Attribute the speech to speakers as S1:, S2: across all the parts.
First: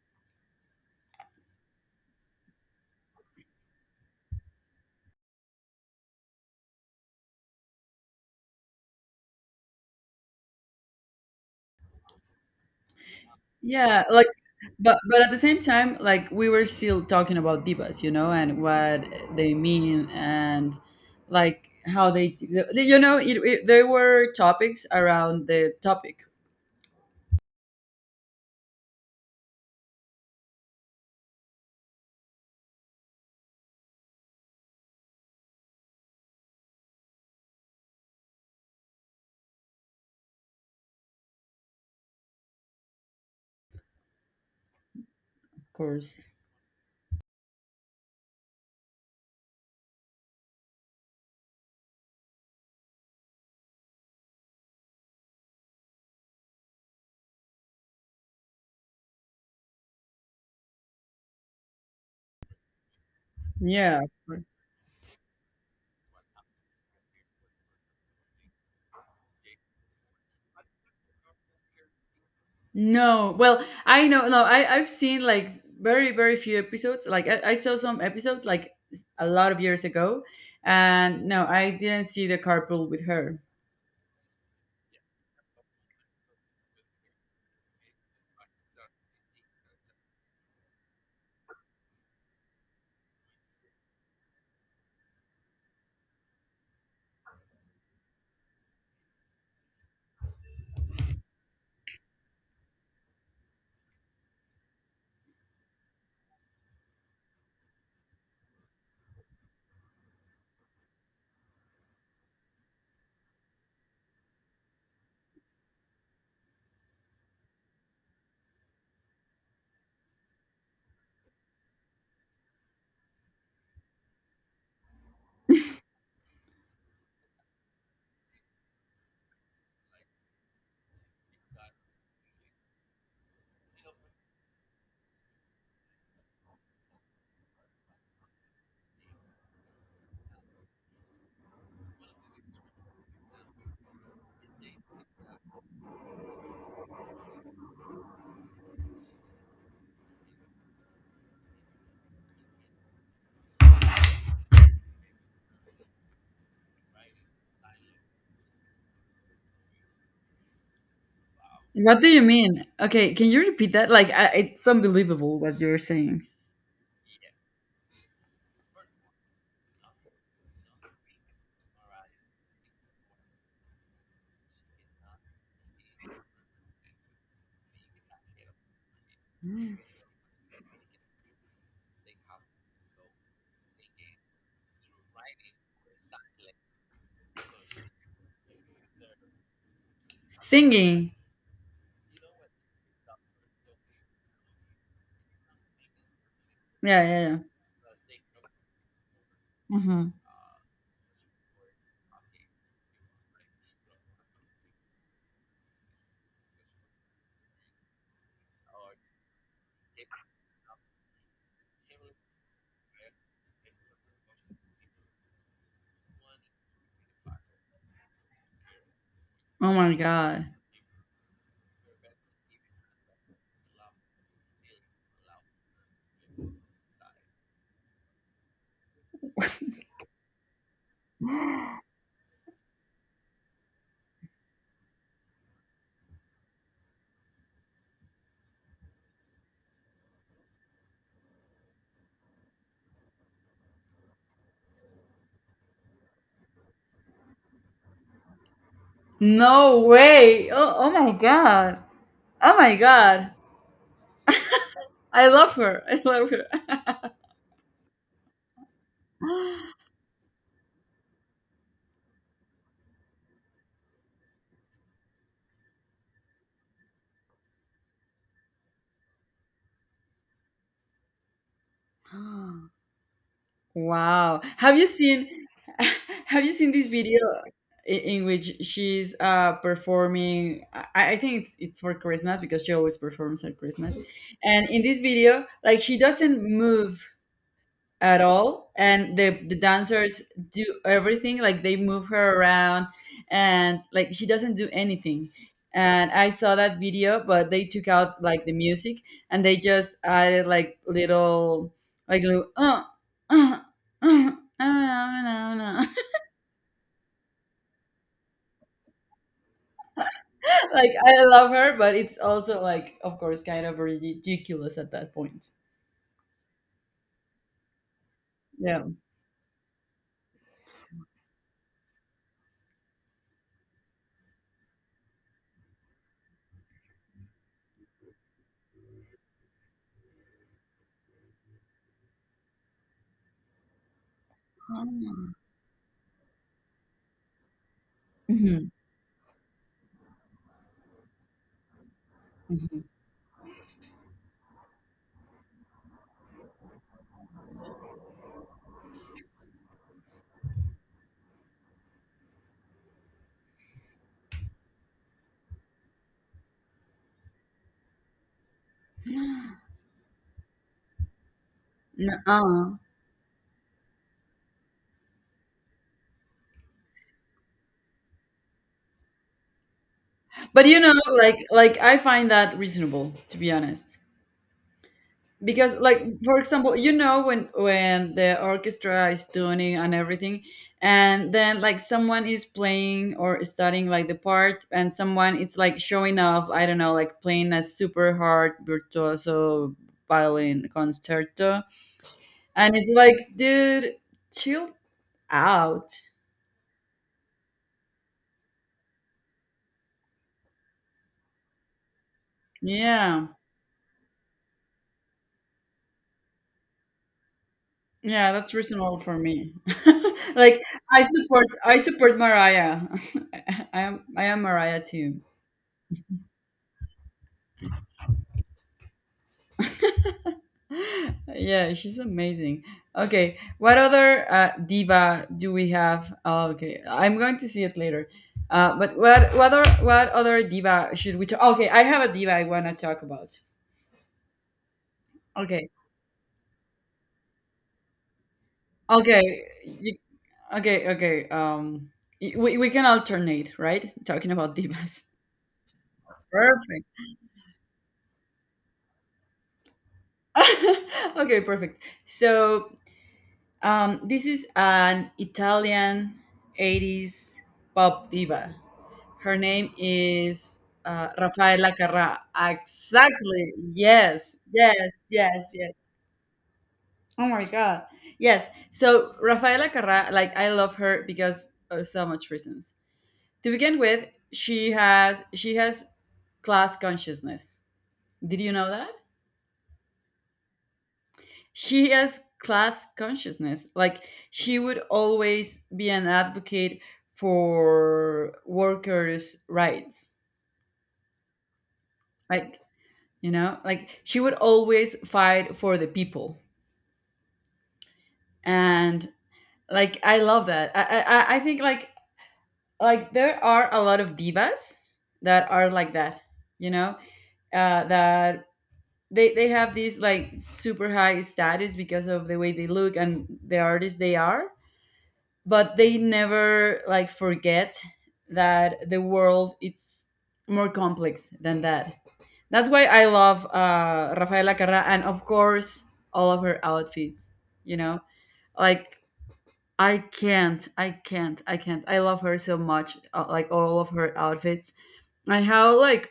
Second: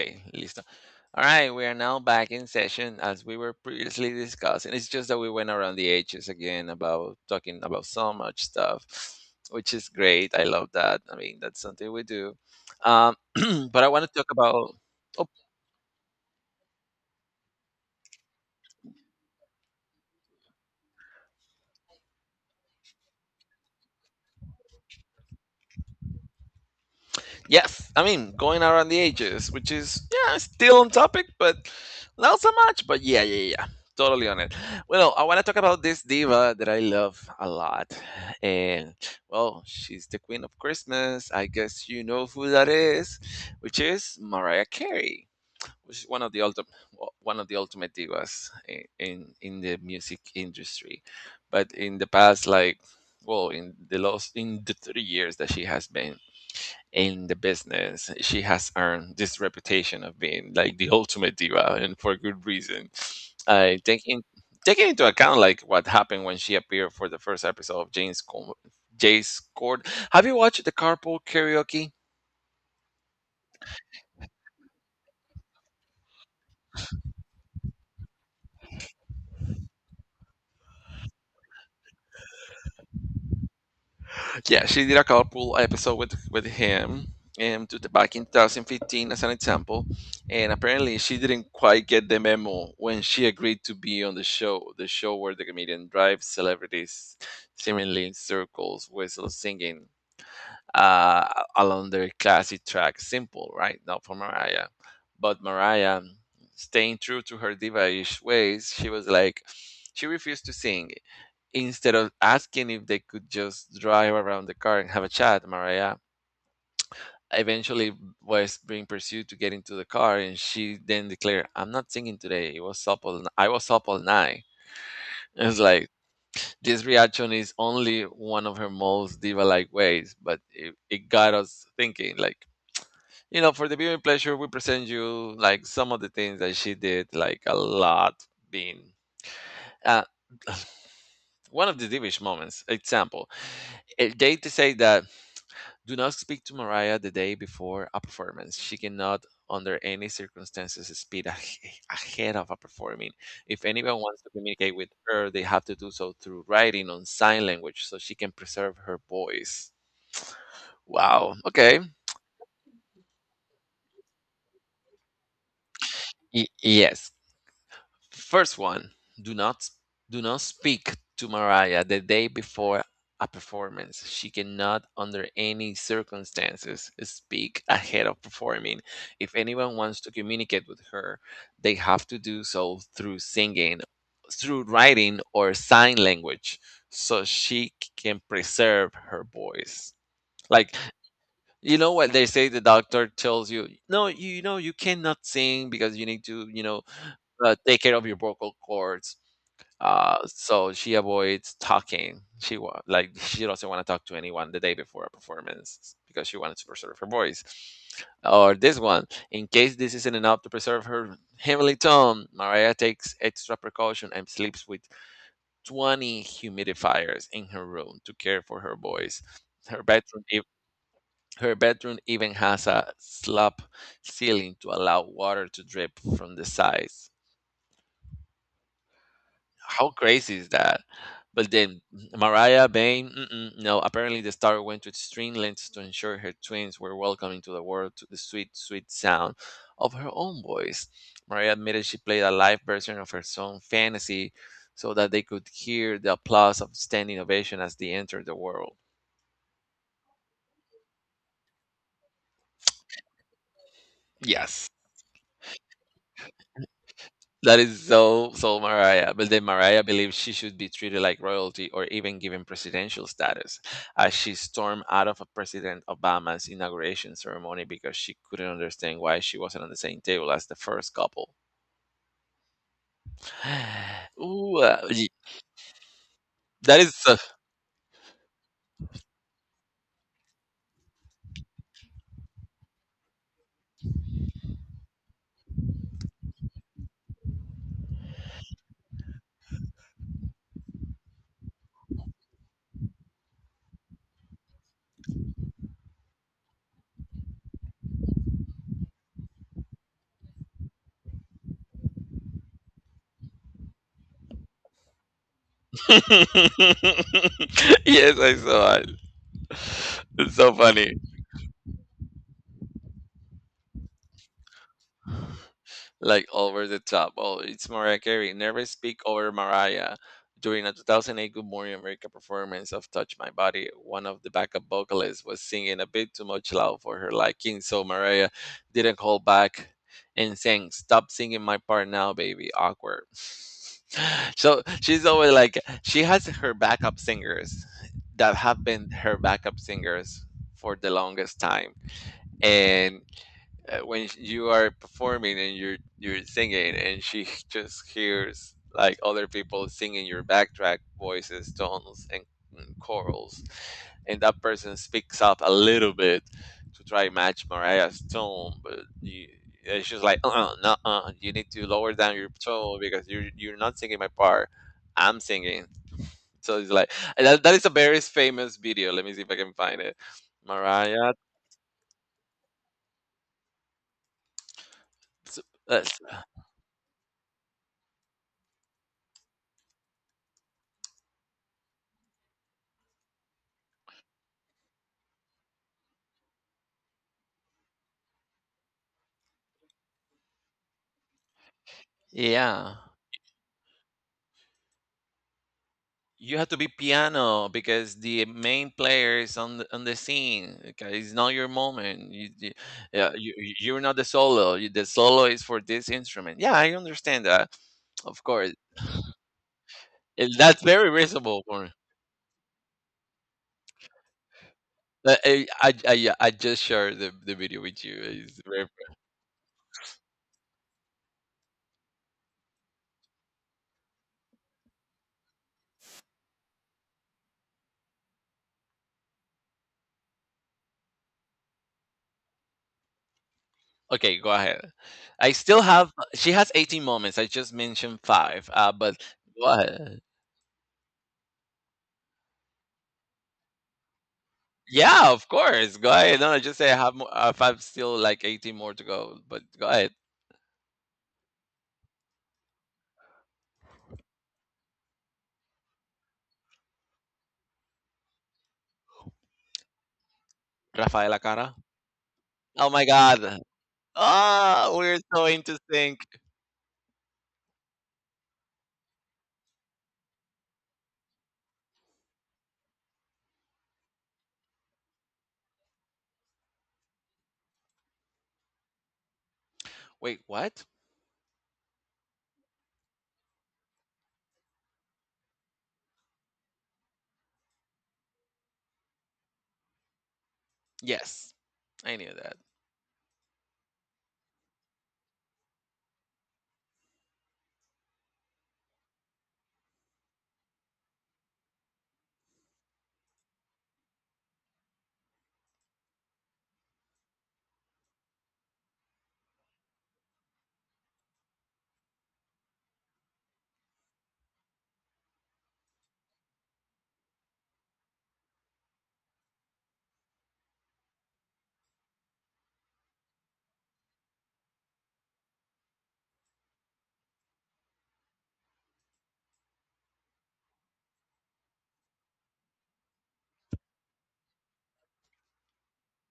S1: Okay, listo. All right, we are now back in session as we were previously discussing. It's just that we went around the edges again about talking about so much stuff, which is great. I love that. I mean, that's something we do. Um, but I want
S2: Yeah,
S1: to
S2: like
S1: talk about.
S2: but at the same time, like we were still talking about divas, you know, and what they mean and like how they, you know, it, there were topics around the topic,
S1: Yes, I mean going around the ages, which is yeah still on topic, but not so much. But yeah, totally on it. Well, I want to talk about this diva that I love a lot, and well, she's the queen of Christmas. I guess you know who that is, which is Mariah Carey,
S2: of
S1: which is
S2: course.
S1: one of the ultimate divas in the music industry. But in the past, like well, in the 3 years that she has been in the business. She has earned this reputation of being like the ultimate diva, and for good reason. Uh,
S2: Yeah. Of
S1: taking
S2: course.
S1: Taking into account like what happened when she appeared for the first episode of Jay's Court. Have you watched the Carpool Karaoke?
S2: No, well, I know, no, I've seen like very very few episodes. Like I saw some episodes like a lot of years ago, and no, I didn't see the carpool with her.
S1: Yeah, she did a couple episode with him and to the, back in 2015 as an example. And apparently, she didn't quite get the memo when she agreed to be on the show. The show where the comedian drives celebrities seemingly in circles, whistle singing uh, along their classic track, "Simple," right? Not for Mariah, but Mariah, staying true to her diva-ish ways, she was like. She refused to sing. Instead of asking if they could just drive around the car and have a chat, Mariah eventually was being pursued to get into the car, and she then declared, "I'm not singing today. It was up all, I was up all night." It's like this reaction is only one of her most diva-like ways, but it got us thinking. Like you know, for the viewing pleasure, we present you like some of the things that she did, like a lot being. Uh, one of the divish moments, example, eh, they to say that do not speak to Mariah the day before a performance. She cannot, under any circumstances, speak ahead of a performing. If anyone wants to communicate with her, they have to do so through writing on sign language so she can preserve her voice. Wow. Okay.
S2: What do you mean? Okay, can you repeat that? Like, I, it's unbelievable what you're saying.
S1: Y- yes, first one, do not do not speak to Mariah the day before a performance. She cannot under any circumstances speak ahead of performing. If anyone wants to communicate with her, they have to do so through singing, through writing or sign language so she can preserve her voice. Like
S2: Singing.
S1: you know what they say the doctor tells you, no, you know you cannot sing because you need to, you know,
S2: Yeah, yeah, yeah.
S1: take care of your vocal cords,
S2: Hmm.
S1: so she avoids talking. She like she doesn't want to talk to anyone the day before a performance because she wanted to preserve her voice. Or this one, in case this isn't enough to preserve her heavenly tone, Mariah takes extra precaution and sleeps with 20 humidifiers in her room to care for her voice.
S2: Oh
S1: Her
S2: my
S1: bedroom, ev-
S2: god.
S1: Her bedroom even has a slab ceiling to allow water to drip from the sides. How crazy is that? But then Mariah Bain, mm-mm, no, apparently the star went to extreme lengths to ensure her twins were welcome into the world to the sweet, sweet sound of her own voice. Mariah admitted she played a live version of her song Fantasy so that they could hear the applause of standing ovation as they entered the world.
S2: No way. Oh my god. Oh my god.
S1: Yes.
S2: I love her. I love her.
S1: That is so so Mariah. But then Mariah believes she should be treated like royalty or even given presidential status, as she stormed out of President Obama's inauguration ceremony because she couldn't understand why she wasn't on the same table as the first couple.
S2: Wow.
S1: Ooh,
S2: Have you
S1: y-
S2: seen have you seen
S1: that
S2: this
S1: is so-
S2: video in which she's performing. I think it's for Christmas because she always performs at Christmas. And in this video, like she doesn't move at all and the dancers do everything, like they move her around and like she doesn't do anything, and I saw that video but they took out like the music and they just added like little, uh, uh, uh."
S1: yes, I saw it. It's so
S2: Like
S1: funny.
S2: I love her but it's also like of course kind of ridiculous at that point.
S1: Like over the top. Oh, it's Mariah Carey. Never
S2: Yeah.
S1: speak over Mariah. During a 2008 Good Morning America performance of Touch My Body, one of the backup vocalists was singing a bit too much loud for her liking, so Mariah didn't hold back and sang, "Stop singing my part now, baby." Awkward. So she's
S2: Mhm.
S1: always like, she has her backup singers that have
S2: Mhm.
S1: been her backup singers for the longest time
S2: Mhm.
S1: and when you are performing and you're singing and she just hears like other people singing your backtrack voices tones and chorals and that person speaks up a little bit to try to match Mariah's tone but you it's just like uh-uh, no, you need to lower down your
S2: Nuh-uh.
S1: tone because you're not singing my part, I'm singing. So it's like and that is a very famous video, let me see if I can find it.
S2: But you know,
S1: Mariah.
S2: like I find that reasonable, to be honest. Because like for example, you know, when the orchestra is tuning and everything and then like someone is playing or studying like the part and someone it's like showing off, I don't know, like playing a super hard virtuoso violin concerto, and
S1: Yeah,
S2: it's like, dude, chill out.
S1: you have to be piano because the main player is on on the scene. Okay, it's not your moment.
S2: Yeah.
S1: You're not the solo. You, the solo is for this instrument. Yeah, I understand that. Of
S2: Yeah,
S1: course,
S2: that's reasonable for me.
S1: and
S2: Like,
S1: that's very
S2: I
S1: reasonable
S2: support
S1: for me.
S2: I support Mariah. I am Mariah
S1: But
S2: too.
S1: yeah, I just shared the video with you. It's very,
S2: Yeah, she's amazing. Okay, what other diva do we have? Oh, okay, I'm going to see it later. But what other diva should we talk? Okay, I have a diva I want to talk about.
S1: okay, go ahead. I still
S2: Okay,
S1: have. She has 18 moments. I just mentioned five. But
S2: okay,
S1: go
S2: you,
S1: ahead.
S2: okay. We can alternate, right? Talking about divas.
S1: Yeah, of course. Go ahead. No, just say I
S2: Perfect.
S1: have if I have still like 18 more to go, but go ahead.
S2: Okay, perfect. So this is an Italian 80s pop diva. Her name is
S1: Rafaela Cara.
S2: Raffaella Carrà.
S1: Oh my God.
S2: Exactly. Yes,
S1: Ah,
S2: yes,
S1: we're so
S2: yes,
S1: into
S2: yes.
S1: sync.
S2: Oh my God. Yes. So Raffaella Carrà, like I love her because of so much reasons. To begin with, she has class consciousness. Did you know that?
S1: Wait, what?
S2: She has class consciousness, like she would always be an advocate for workers rights,
S1: Yes, I knew that.
S2: like you know, like she would always fight for the people. And like I love that I think like there are a lot of divas that are like that, you know, that they have this like super high status because of the way they look and the artists they are, but they never like forget that the world it's more complex than that. That's why I love Rafaela Carrà and of course all of her outfits. You know, like I can't, I can't, I can't. I love her so much. Like all of her outfits and how like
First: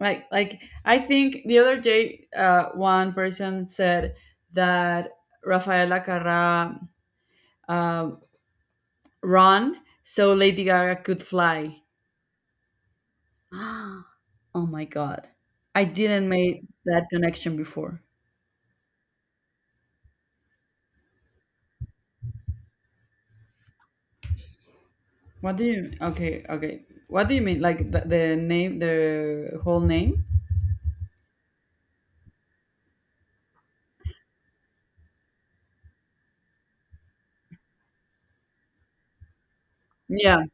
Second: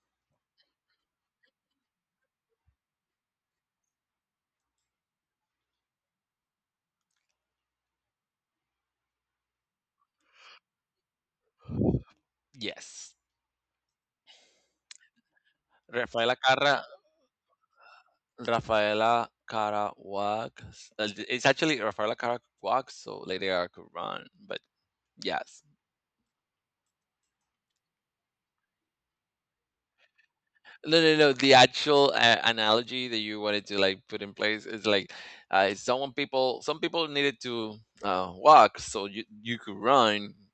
S2: I think the other day one person said that Rafaela Carrà um, Run so Lady Gaga could fly.
S1: Yes.
S2: Oh my god. I didn't
S1: Rafaela
S2: make
S1: Cara.
S2: that connection before.
S1: Rafaela Cara walk. It's actually Rafaela Cara walks, so Lady Gaga could run, but
S2: What
S1: yes.
S2: do you Okay, okay. What do you mean, like the name, the whole name?
S1: No, no, no. The actual analogy that you wanted to like put in place is like, some people needed to walk so you could run.
S2: Yeah.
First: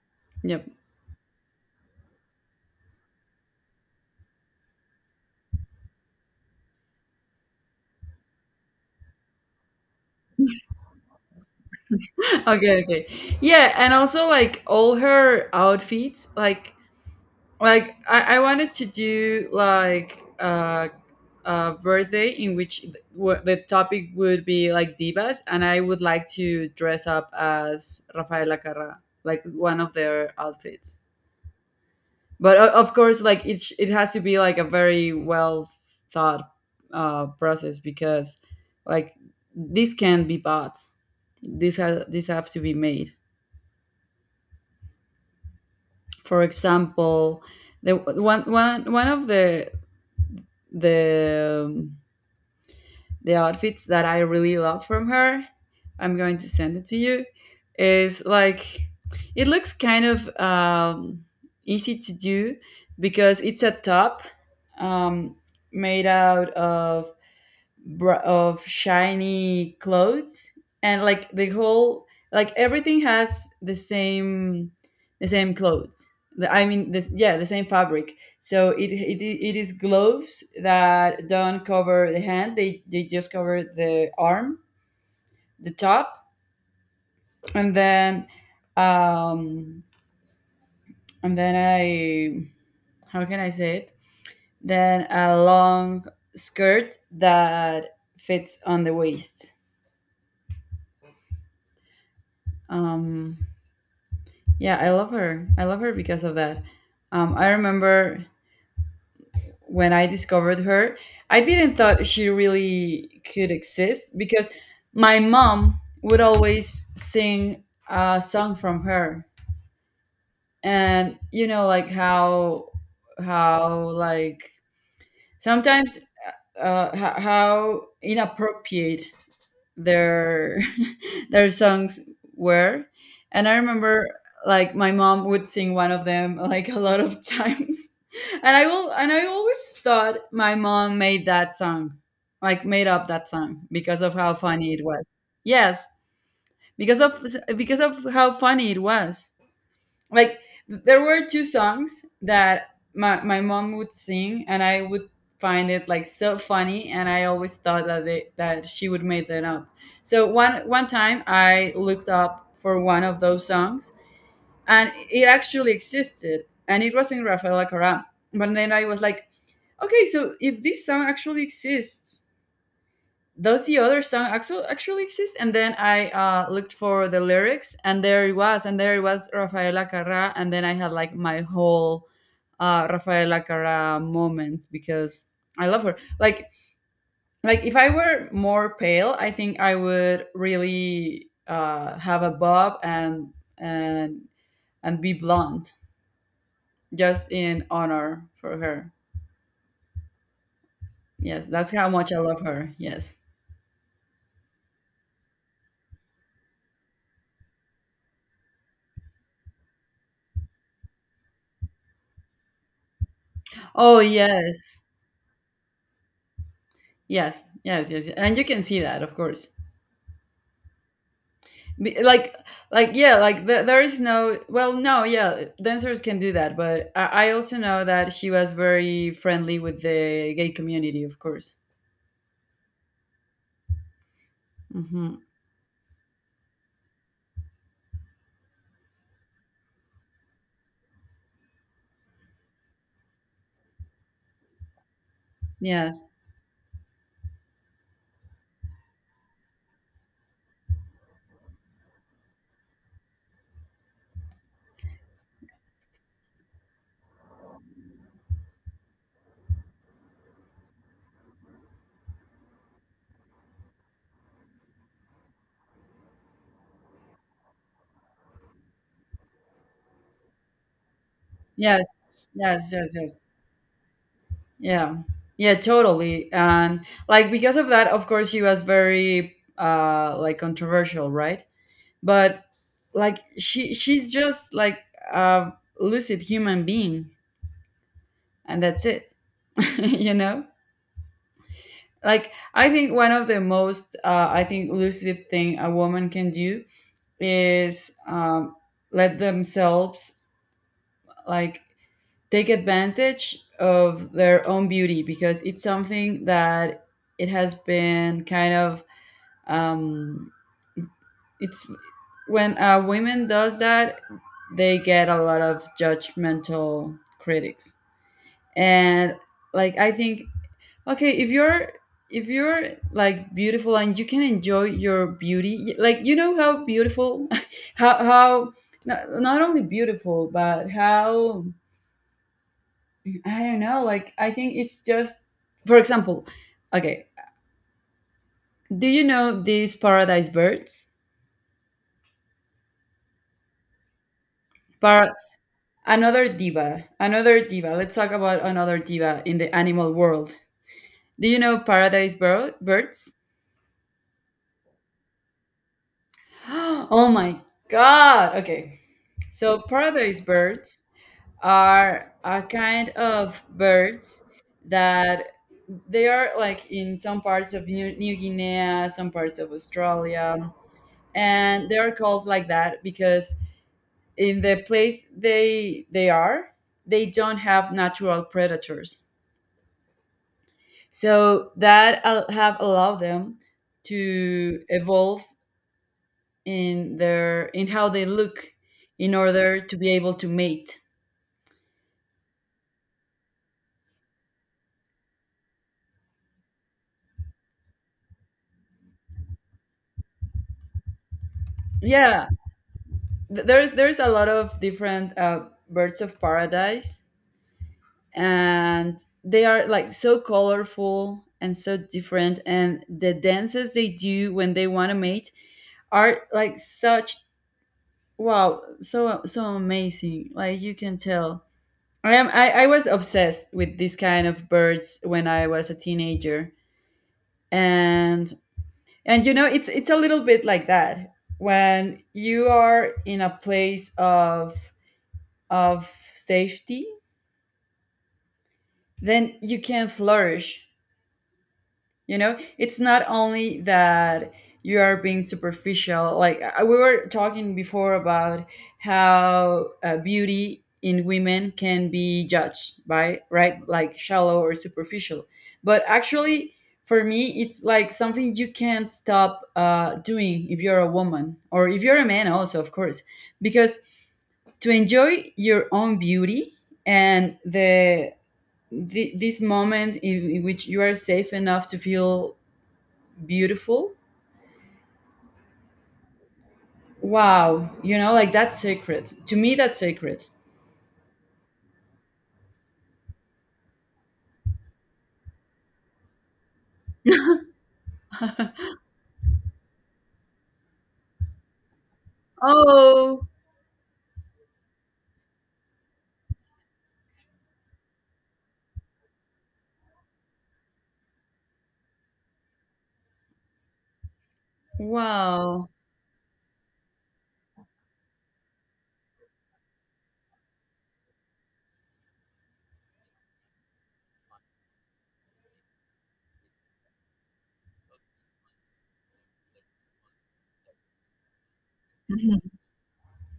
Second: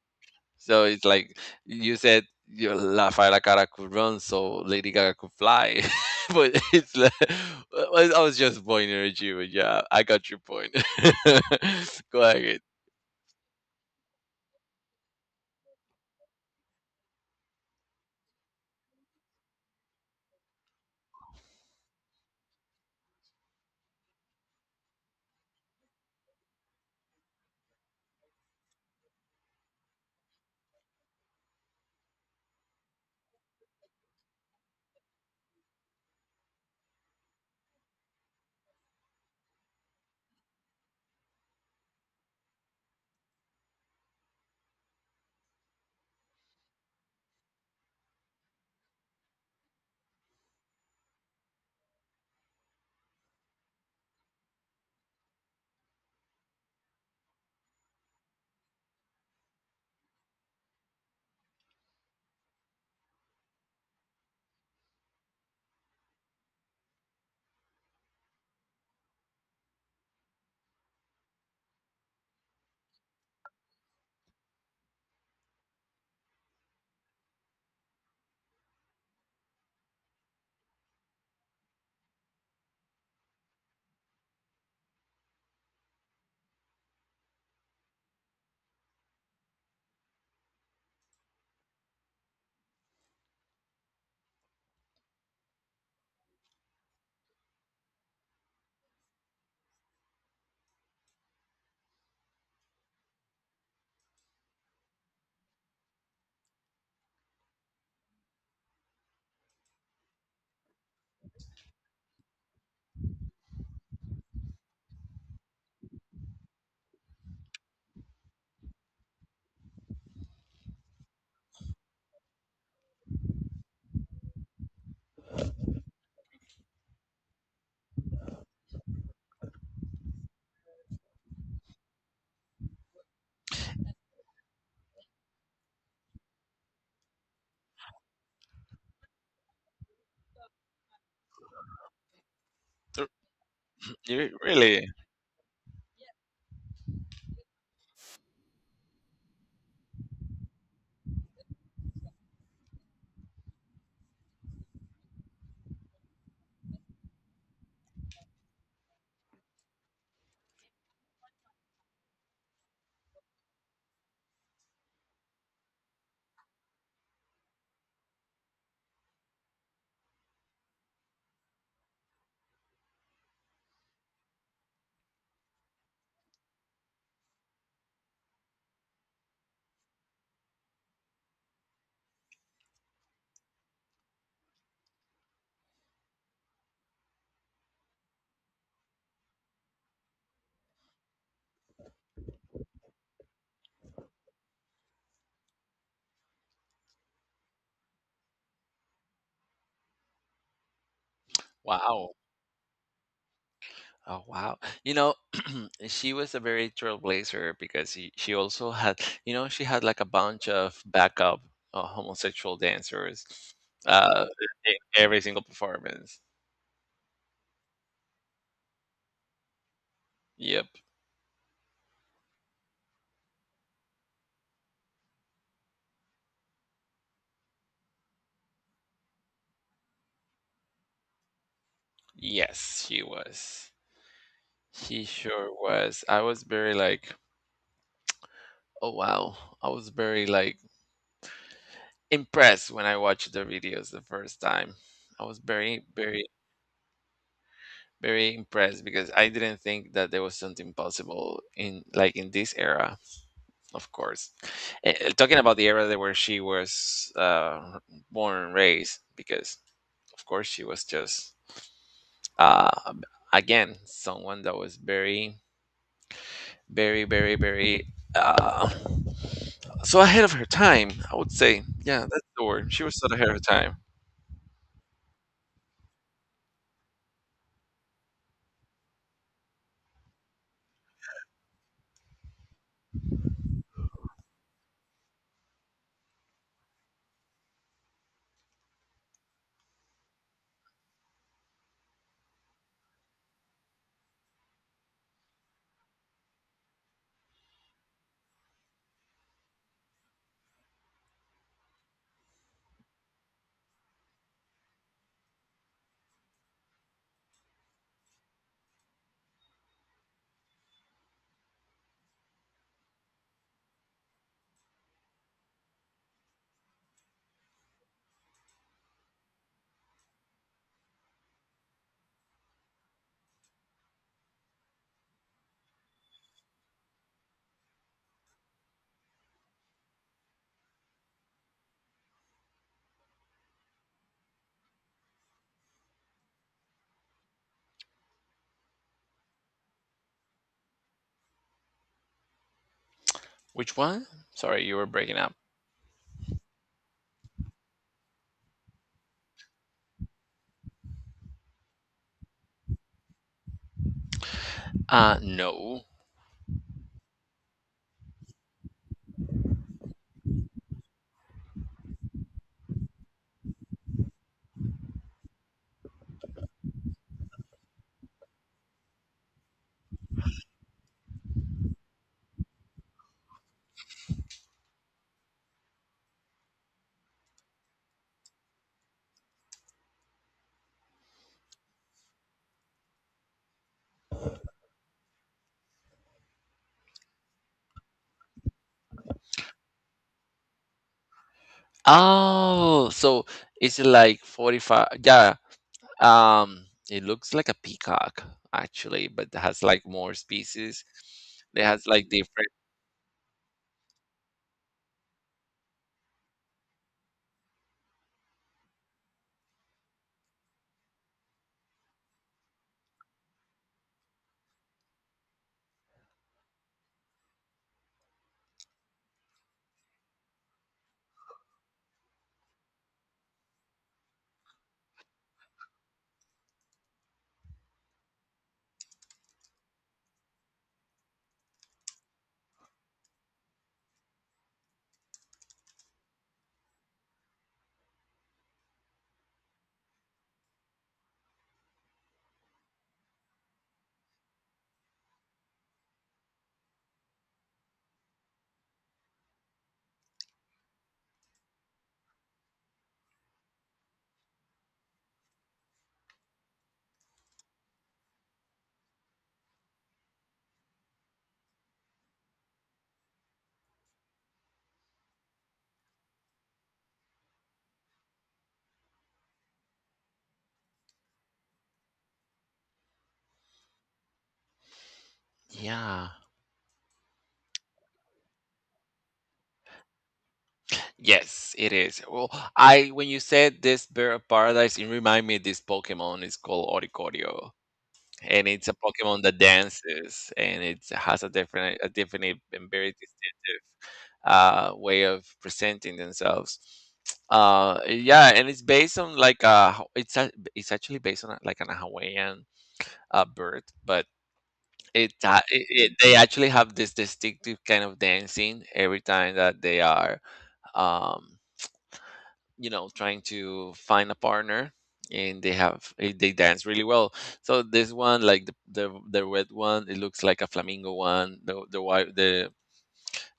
S2: Yep.
S1: So it's like you said, you La Rafaela Cara could run, so Lady Gaga could fly. but it's like, I was just pointing at you, but yeah, I got your point. Go ahead.
S2: Okay, okay. Yeah, and also like all her outfits like I wanted to do like a birthday in which the topic would be like divas, and I would like to dress up as rafaela carrà, like one of their outfits. But of course like it has to be like a very well thought process. Because like this can be bought, this have to be made. For example, the one of the the um, the outfits that I really love from her. I'm going to send it to you. Is like it looks kind of easy to do because it's a top, um, made out of of shiny clothes, and like the whole, like everything has the same, clothes, the, I mean the, yeah, the same fabric. So it, it is gloves that don't cover the hand, they just cover the arm, the top, and then um and then i, how can I say it, then a long skirt that fits on the waist. um Yeah, I love her. I love her because of that. I remember when I discovered her, I didn't thought she really could exist because my mom would always sing a song from her, and you know, like how like sometimes how inappropriate their their songs were. And I remember like my mom would sing one of them like a lot of times, and I will and I always thought my mom made that song, like made up that song because of
S1: You
S2: how funny it
S1: really?
S2: was. Yes. because of because of how funny it was. Like there were two songs that my mom would sing, and I would find it like so funny, and I always thought that she would make them up. So one time I looked up for one of those songs, and it actually existed, and it was in rafaela Corral. But then I was like, okay, so if this song actually exists, does the other song actually exist? And then I looked for the lyrics, and there it was, and there it was Rafaela Carrà. And then I had like my whole Rafaela Carrà moment, because I love her. Like if I were more pale, I think I would really have a bob and and and be blonde, just in honor for her. Yes, that's how much
S1: Wow.
S2: I love her. Yes.
S1: Oh wow. You know, she was a very trailblazer because she also had, you know, she had like a bunch of backup homosexual dancers
S2: Oh
S1: uh in
S2: yes,
S1: every single performance.
S2: yes, yes, yes, yes. And you can see that, of course.
S1: Yep.
S2: Like yeah, like the, there is no, well no, yeah, dancers can do that, but I also know that she was very friendly with the gay community, of course.
S1: Yes, she was. She
S2: Hmm.
S1: sure was. I was very like, oh wow. I was very like impressed when I watched the videos the first time. I was very
S2: Yes,
S1: very impressed because I didn't think that there was something possible in like in this era. Of course. Talking about the era that where she was born and raised, because of course she was just uh, again someone that was very uh, so ahead of her time. I would say,
S2: yes,
S1: yeah, that's the
S2: yes,
S1: word. She
S2: yes,
S1: was so
S2: yes,
S1: ahead of her time.
S2: yeah, yeah, totally. And like because of that, of course she was very like controversial, right? But like she's just like a lucid human being, and that's it. You know, like I think one of the most I think lucid thing a woman can do is let themselves like take advantage of their own beauty, because it's something that it has been kind of um, it's, when a woman does that, they get a lot of judgmental critics. And like I think, okay, if you're like beautiful and you can enjoy your beauty, like you know, how beautiful, how not, only beautiful, but how, I don't know. Like I think it's just, for example, okay. Do you know these paradise birds?
S1: Which one? Sorry, you were
S2: Par
S1: breaking up.
S2: Another diva, another diva. Let's talk about another diva in the animal world. Do you know paradise birds?
S1: No.
S2: Oh my god! Okay, so paradise birds are a kind of birds that they are like in some parts of New Guinea, some parts of Australia, and they are called like that because in the place they are, they don't have natural predators. So that have allowed them to evolve in their in how they look in order to be able to mate.
S1: Oh, so it's like 45. Yeah, um, it looks like a peacock actually, but it has like more species. It has like
S2: Yeah,
S1: different.
S2: there's a lot of different birds of paradise, and they are like so colorful and so different, and the dances they do when they want to mate are like such, wow, so so amazing. Like, you can tell, I was obsessed with this kind of birds when I was a teenager. And you know, it's a little bit like that. When you are in a place of safety, then you can flourish. You know, it's not only that you are being superficial. Like we were talking before about how beauty in women can be judged by, right, like shallow or superficial. But actually, for me, it's like something you can't stop doing if you're a woman or if you're a man, also, of course, because to enjoy your own beauty, and the this moment in, which you are safe enough to feel beautiful,
S1: Yeah.
S2: wow, you know, like that's sacred to me, that's sacred.
S1: Yes, it is. Well, I when you said this bird of paradise, it reminded me of this Pokemon. It's called Oricorio, and it's a Pokemon that dances, and it has a different and very
S2: Oh
S1: distinctive way of presenting themselves. Yeah, and it's based on like a, it's actually based on a, like an Hawaiian bird, but
S2: wow.
S1: it they actually have this distinctive kind of dancing every time that they are um you know trying to find a partner and they have they dance really well. So this one like the red one it looks like a flamingo one, the white,
S2: Mhm.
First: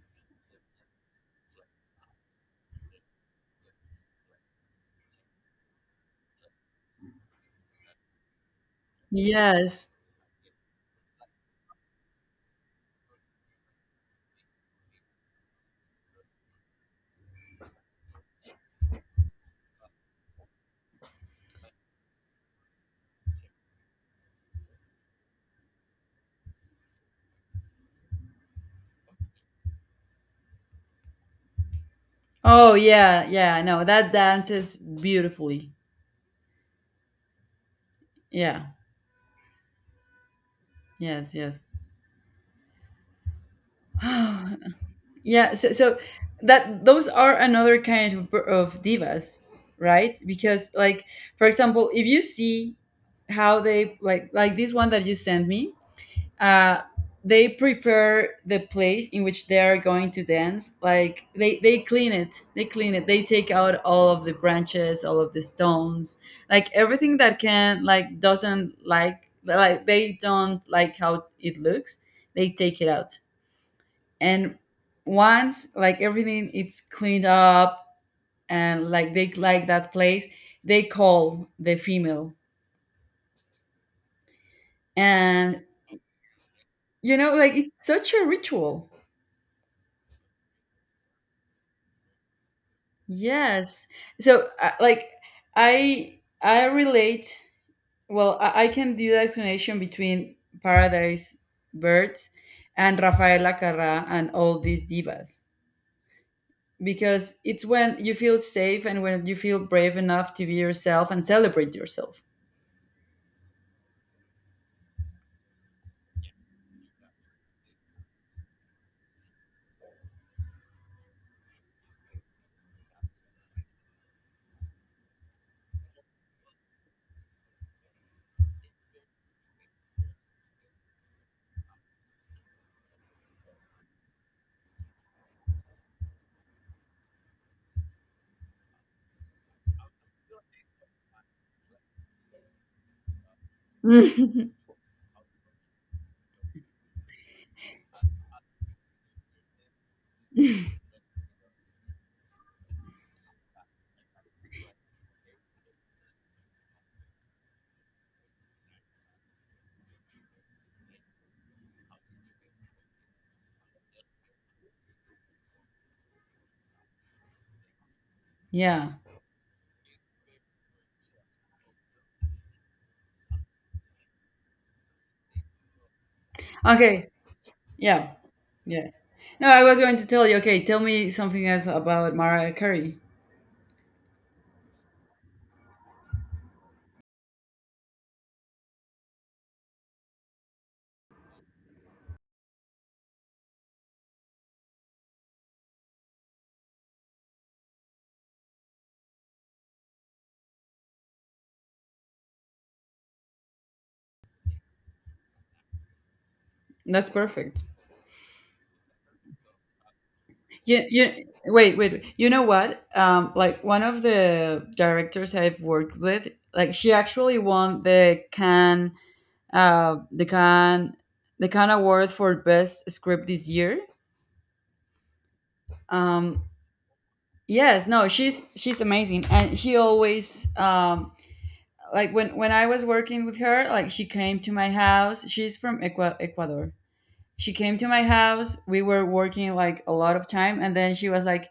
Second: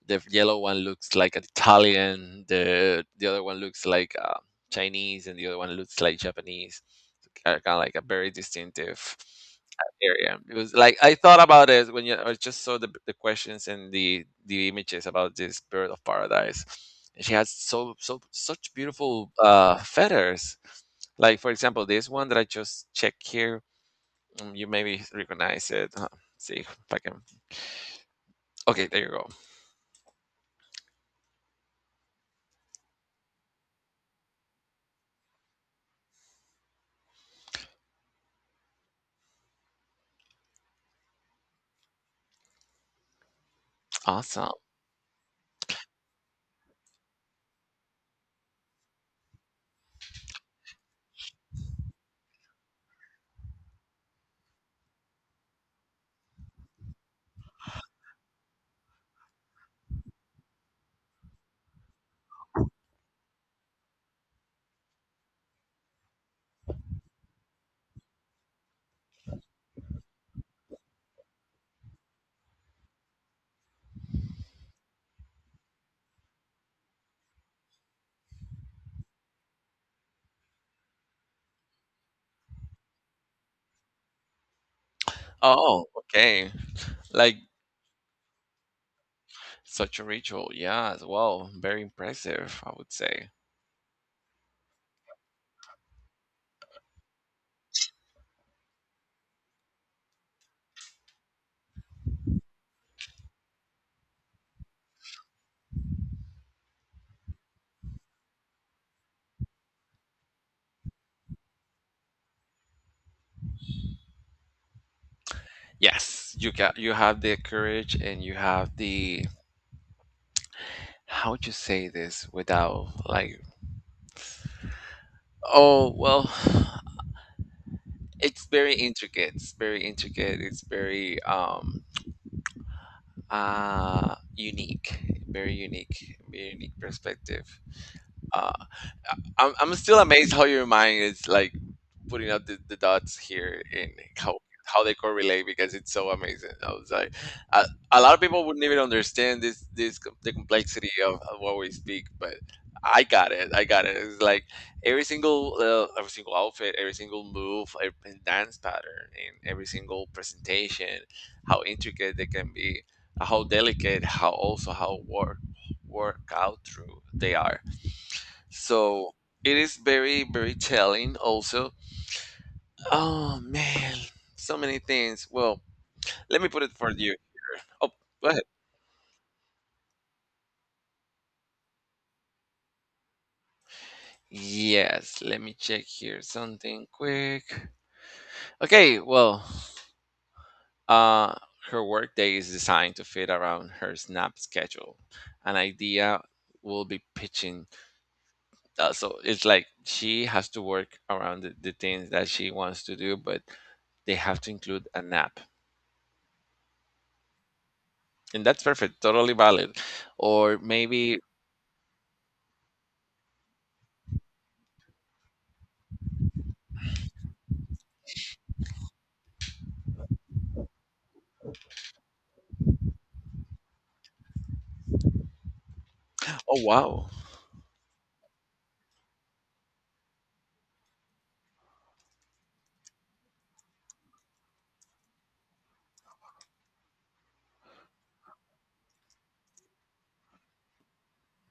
S1: the yellow one looks like Italian, the other one looks like Chinese, and the other one looks like Japanese. Kind of like a very distinctive
S2: Yes.
S1: area. It was like I thought about it when you, I just saw the questions and the images about this bird of paradise. And she has so so such beautiful feathers. Like for example, this one that I just checked here. Um, you maybe recognize it. See if I can. Okay, there you go.
S2: Oh, yeah, yeah, no, that dances beautifully. Yeah. Yes, yes.
S1: Awesome.
S2: So that those are another kind of divas, right? Because like, for example, if you see how they like this one that you sent me, uh, they prepare the place in which they are going to dance. Like they clean it, they take out all of the branches, all of the stones, like everything that can, like, doesn't like they don't like how it looks, they take it out. And once, like, everything it's cleaned up and, like, they like that place, they call the female. And
S1: Oh, okay. Like
S2: like it's such a ritual.
S1: such a ritual. Yeah, as well. Very impressive, I would say.
S2: Yes. So, like, I relate. Well, I can do the explanation between Paradise Birds and Rafaela Carrà and all these divas, because it's when you feel safe and when you feel brave enough to be yourself and celebrate yourself.
S1: Yes, you got you have the courage and you have the how to say this without like oh well it's very intricate. It's very intricate. It's very unique. Very unique. Very unique perspective. Uh I'm still amazed how your mind is like putting up the dots here and how how they correlate because it's so amazing. I was like, a, a lot of people wouldn't even understand the complexity of what we speak, but I got it. I got it. It's like every single outfit, every single move, every dance pattern, and every single presentation, how intricate they can be, how delicate, how also how work out through they are
S2: Yeah.
S1: so it is very, very telling also. Oh man, so many things. Well, let me put it for you
S2: Okay.
S1: here. Oh,
S2: Yeah.
S1: go ahead.
S2: Yeah. No, I was going to tell you. Okay, tell me something else about Mariah Carey.
S1: Yes, let me check here something quick. Okay, well, uh her workday is designed to fit around her snap schedule. An idea will be pitching. So it's like she has to work around the things that she wants to do, but they have to include a nap.
S2: That's perfect.
S1: And that's perfect, totally valid. Or maybe,
S2: Wait, wait, wait. You know what? Like one of the directors I've worked with, like she actually won the Can, the Can, the Can Award for Best Script this year. Um,
S1: oh wow,
S2: yes, no, she's amazing, and she always, like when I was working with her, like she came to my house. She's from Ecuador. She came to my house. We were working like a lot of time, and then she was like,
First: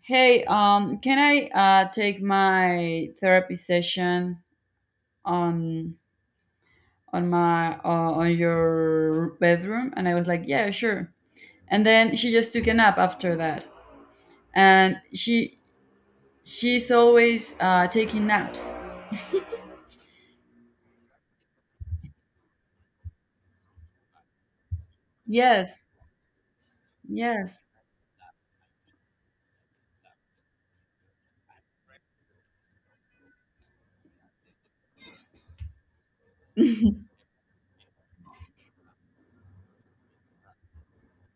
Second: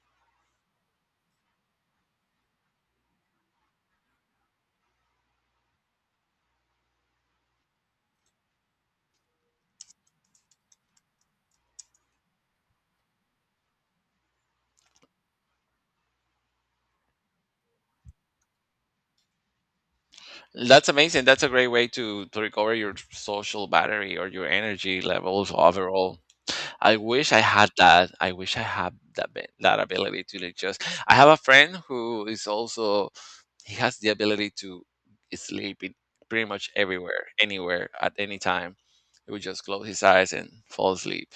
S2: hey, can I take my therapy session on on my on your bedroom? And I was like, yeah, sure. And then she just took a nap after that, and she she's always taking naps.
S1: that's amazing. That's a great way to recover your social battery or your energy levels
S2: Yes,
S1: overall. I wish I
S2: yes.
S1: had that. I wish I had that that ability to like just. I have a friend who is also he has the ability to sleep in pretty much everywhere, anywhere, at any time. He would just close his eyes and fall asleep.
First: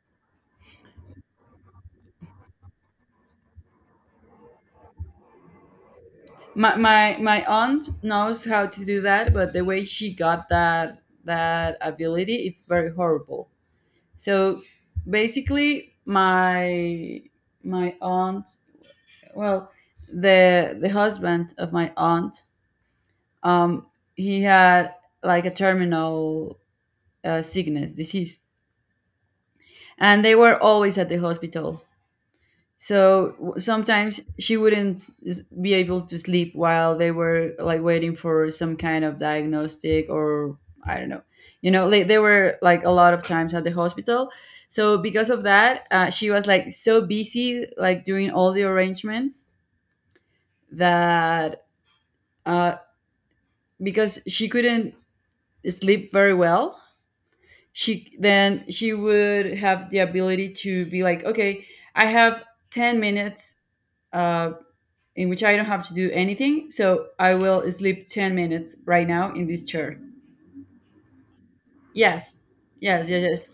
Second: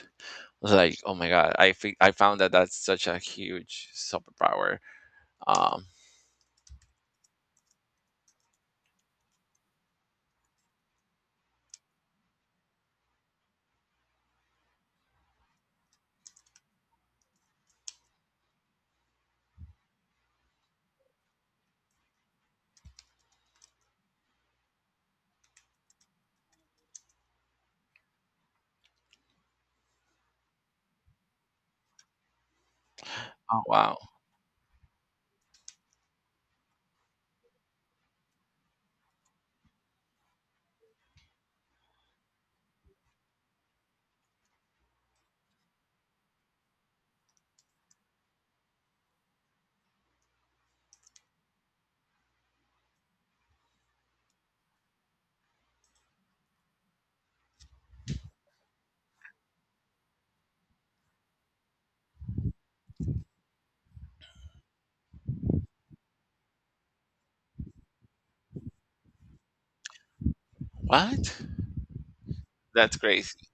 S1: Like, oh my god, I found that that's such a huge superpower. Um,
S2: My aunt knows how to do that, but the way she got that that ability, it's very horrible. So basically, my aunt, well, the husband of my aunt, um, he had like a terminal sickness disease, and they were always at the hospital. So
S1: Oh, wow.
S2: sometimes she wouldn't be able to sleep while they were like waiting for some kind of diagnostic or I don't know. You know, like, they were like a lot of times at the hospital. So because of that, she was like so busy, like doing all the arrangements that uh, because she couldn't sleep very well, she then she would have the ability to be like, okay, I have 10 minutes, uh, in which I don't have to do anything, so I will sleep 10 minutes right now in this chair.
S1: What?
S2: Yes,
S1: That's
S2: yes, yes,
S1: crazy.
S2: yes,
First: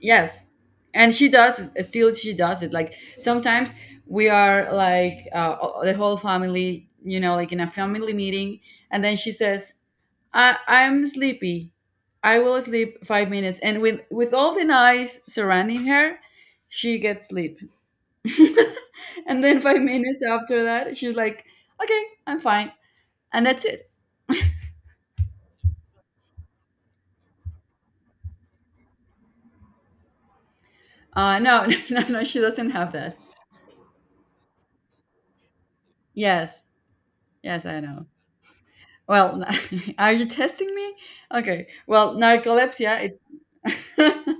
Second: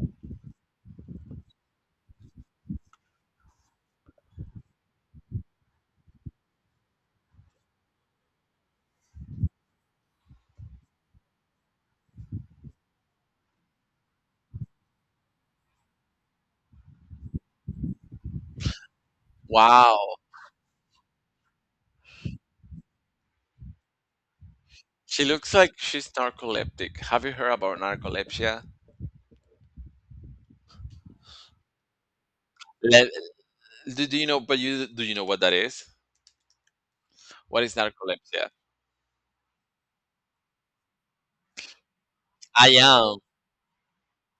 S2: yes. And she does, still she does it, like sometimes we are like, the whole family, you know, like in a family meeting, and then she says, I'm sleepy. I will sleep 5 minutes. And with all the noise surrounding her, she gets sleep. And then five
S1: Wow.
S2: minutes after that, she's like, okay, I'm fine, and that's it.
S1: She looks like she's narcoleptic. Have you heard about narcolepsia?
S2: No, no, no, she doesn't have
S1: Le-
S2: that.
S1: do you know? But you do you know what that is?
S2: Yes,
S1: What
S2: yes,
S1: is
S2: I know.
S1: narcolepsia?
S2: Well, are you testing me? Okay. Well,
S1: I
S2: narcolepsia,
S1: am.
S2: it's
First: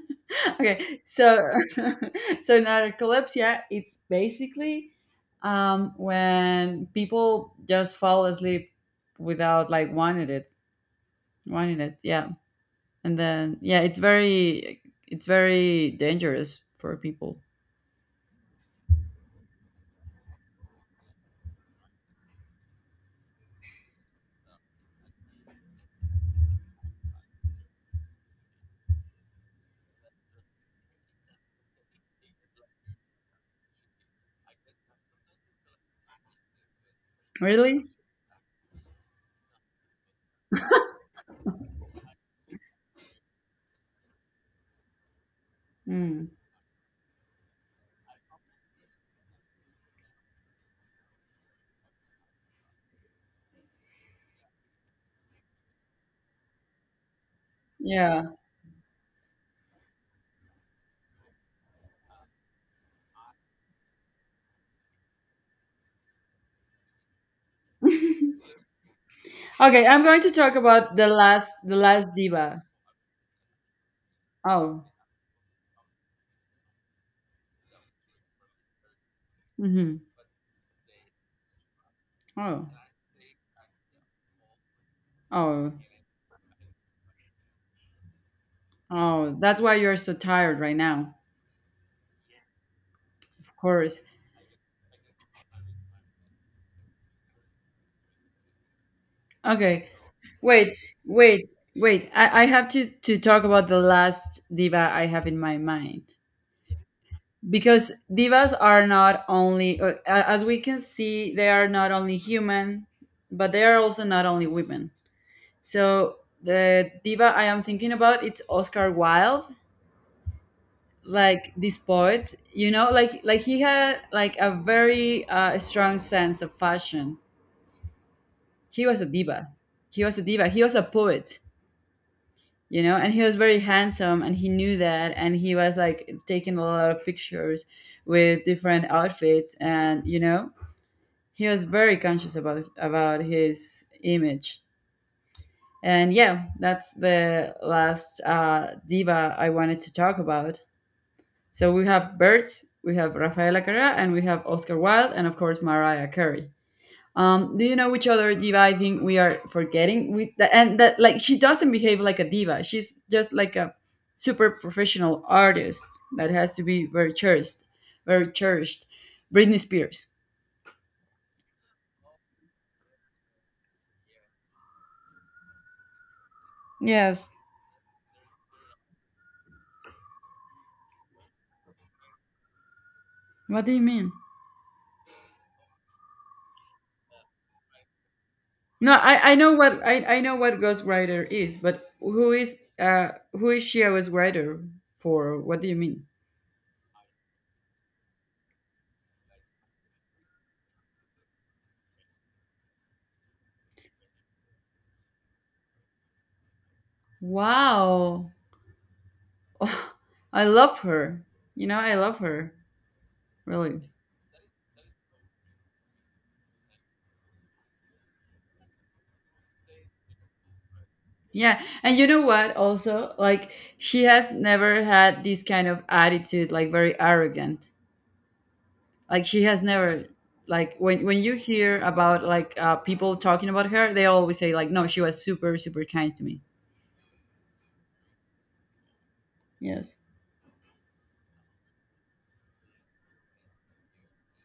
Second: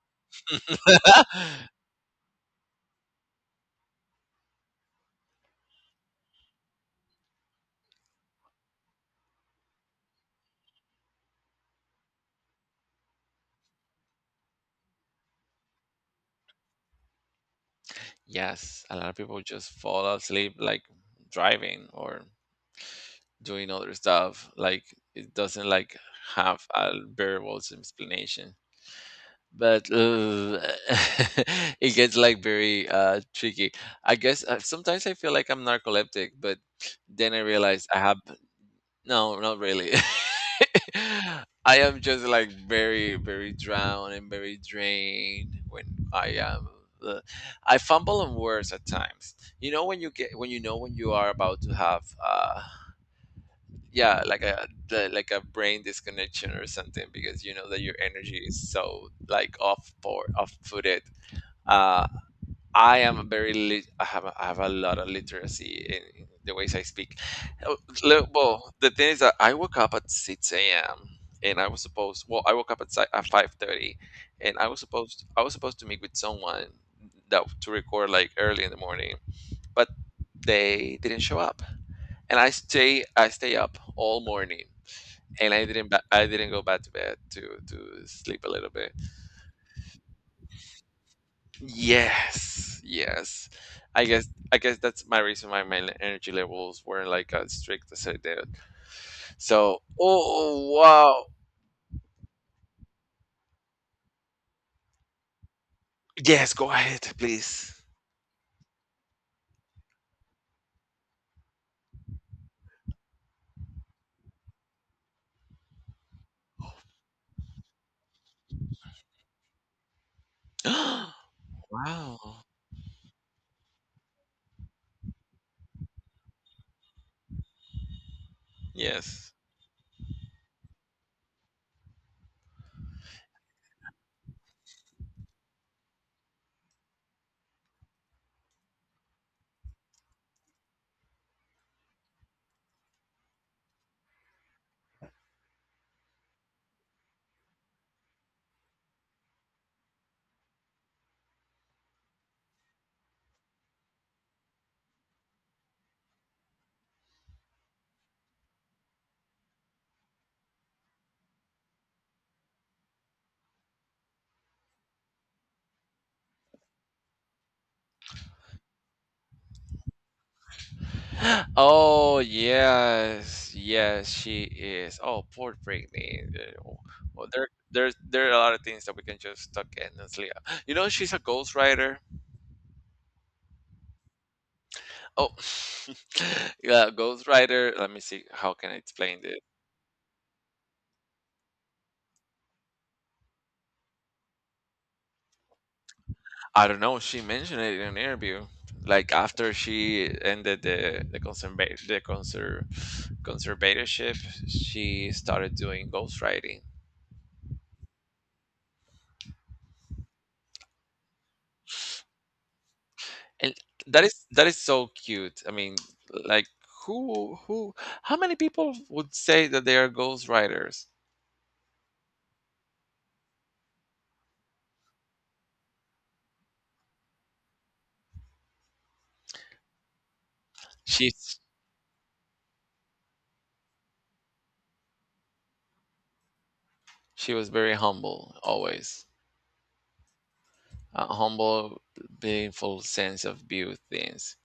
S2: okay, so so narcolepsia, it's basically, when people just fall asleep without like wanting it, yeah, and then yeah, it's very dangerous for people.
S1: Yes, a lot of people just fall asleep like driving or doing other stuff. Like it doesn't like have a variables explanation. But it gets like very tricky. I guess sometimes I feel like I'm narcoleptic, but then I realize
S2: Really?
S1: I have no, not really. I am just like very, very drowned and very drained when
S2: Mm,
S1: I am. Uh, I fumble on words at times. You know when you are about to have yeah like like a brain disconnection or something because you know that your
S2: yeah.
S1: energy is so like off for off footed uh I am a very lit- I have a lot of literacy in the ways I speak. Oh, look, well the thing is that I woke
S2: Okay,
S1: up
S2: I'm
S1: at
S2: going to
S1: 6
S2: talk about
S1: a.m. and I
S2: the
S1: was
S2: last
S1: supposed well I
S2: diva.
S1: woke up at, at 5:30, and
S2: Oh.
S1: I was supposed to meet with someone that to record like early in the morning, but
S2: Mm-hmm.
S1: they didn't show up and
S2: Oh.
S1: I stay up all morning and
S2: Oh.
S1: I didn't go back to bed to sleep a little bit.
S2: Oh. That's why you're so tired right now.
S1: Yes, yes.
S2: Of course.
S1: I guess that's my reason why my energy levels weren't like as strict as I did. So
S2: Okay. Wait,
S1: oh wow,
S2: wait, wait. I have to talk about the last diva I have in my mind.
S1: yes, go ahead, please.
S2: Because divas are not only, as we can see, they are not only human, but they are also not only women. So the diva I am thinking about, it's Oscar Wilde,
S1: Wow.
S2: like this poet, you know, like he had like a very strong sense of fashion. He was a
S1: Yes.
S2: diva. He was a diva. He was a poet. You know, and he was very handsome and he knew that, and he was like taking a lot of pictures with different outfits, and you know, he was very conscious about his image. And yeah, that's the last diva I wanted to talk about. So we have Bert, we have Rafaela Carrera, and we have Oscar Wilde, and of course Mariah Carey. Do you know which other diva I think we are forgetting? And that, like, she doesn't behave like a diva. She's just like a super professional artist that has to be very cherished, very cherished. Britney Spears.
S1: Oh yes, yes, she is. Oh, poor Britney. Well,
S2: Yes.
S1: there are a lot of things that we can just tuck in and sleep. You know, she's a ghostwriter.
S2: What do you mean?
S1: Oh, yeah, Ghost Rider. Let me see. How can I
S2: No,
S1: explain
S2: I
S1: this?
S2: know what I know what ghostwriter is, but who is, uh, who is she a ghostwriter for? What do you mean?
S1: I don't know. She mentioned it in an interview. Like after she ended conservatorship, she started doing ghostwriting,
S2: Wow. I love her. You know, I love her.
S1: and
S2: Really.
S1: that is so cute. I mean, like who how many people would say that they are ghostwriters?
S2: Yeah, and you know what? Also, like she has never had this kind of attitude, like very arrogant. Like she has never, like when you
S1: She's
S2: hear about like people talking about her, they always say like, no, she was super kind to me.
S1: she was very humble always,
S2: Yes.
S1: a humble, beautiful sense of view things,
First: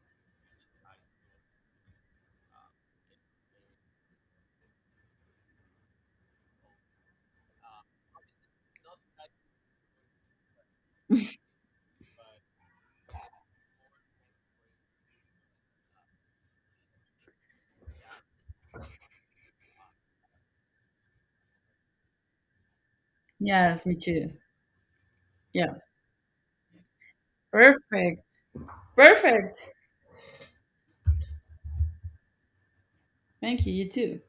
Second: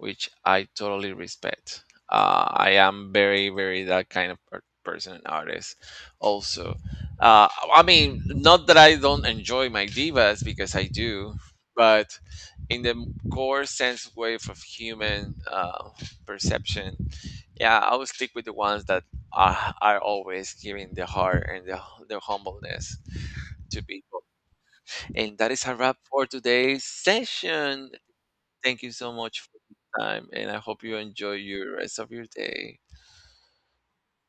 S1: which I totally respect. I am very, very that kind of person and artist. Also, uh, I mean, not that I don't enjoy my divas because I do, but in the core sense wave of human perception, yeah, I will stick with the ones that are always giving the heart and the humbleness to
S2: Yes, me
S1: people.
S2: too.
S1: And that is
S2: Yeah.
S1: a wrap for today's session.
S2: Perfect.
S1: Thank you so much for
S2: Perfect.
S1: your time, and I hope you enjoy your rest of your day.
S2: Thank you. You too.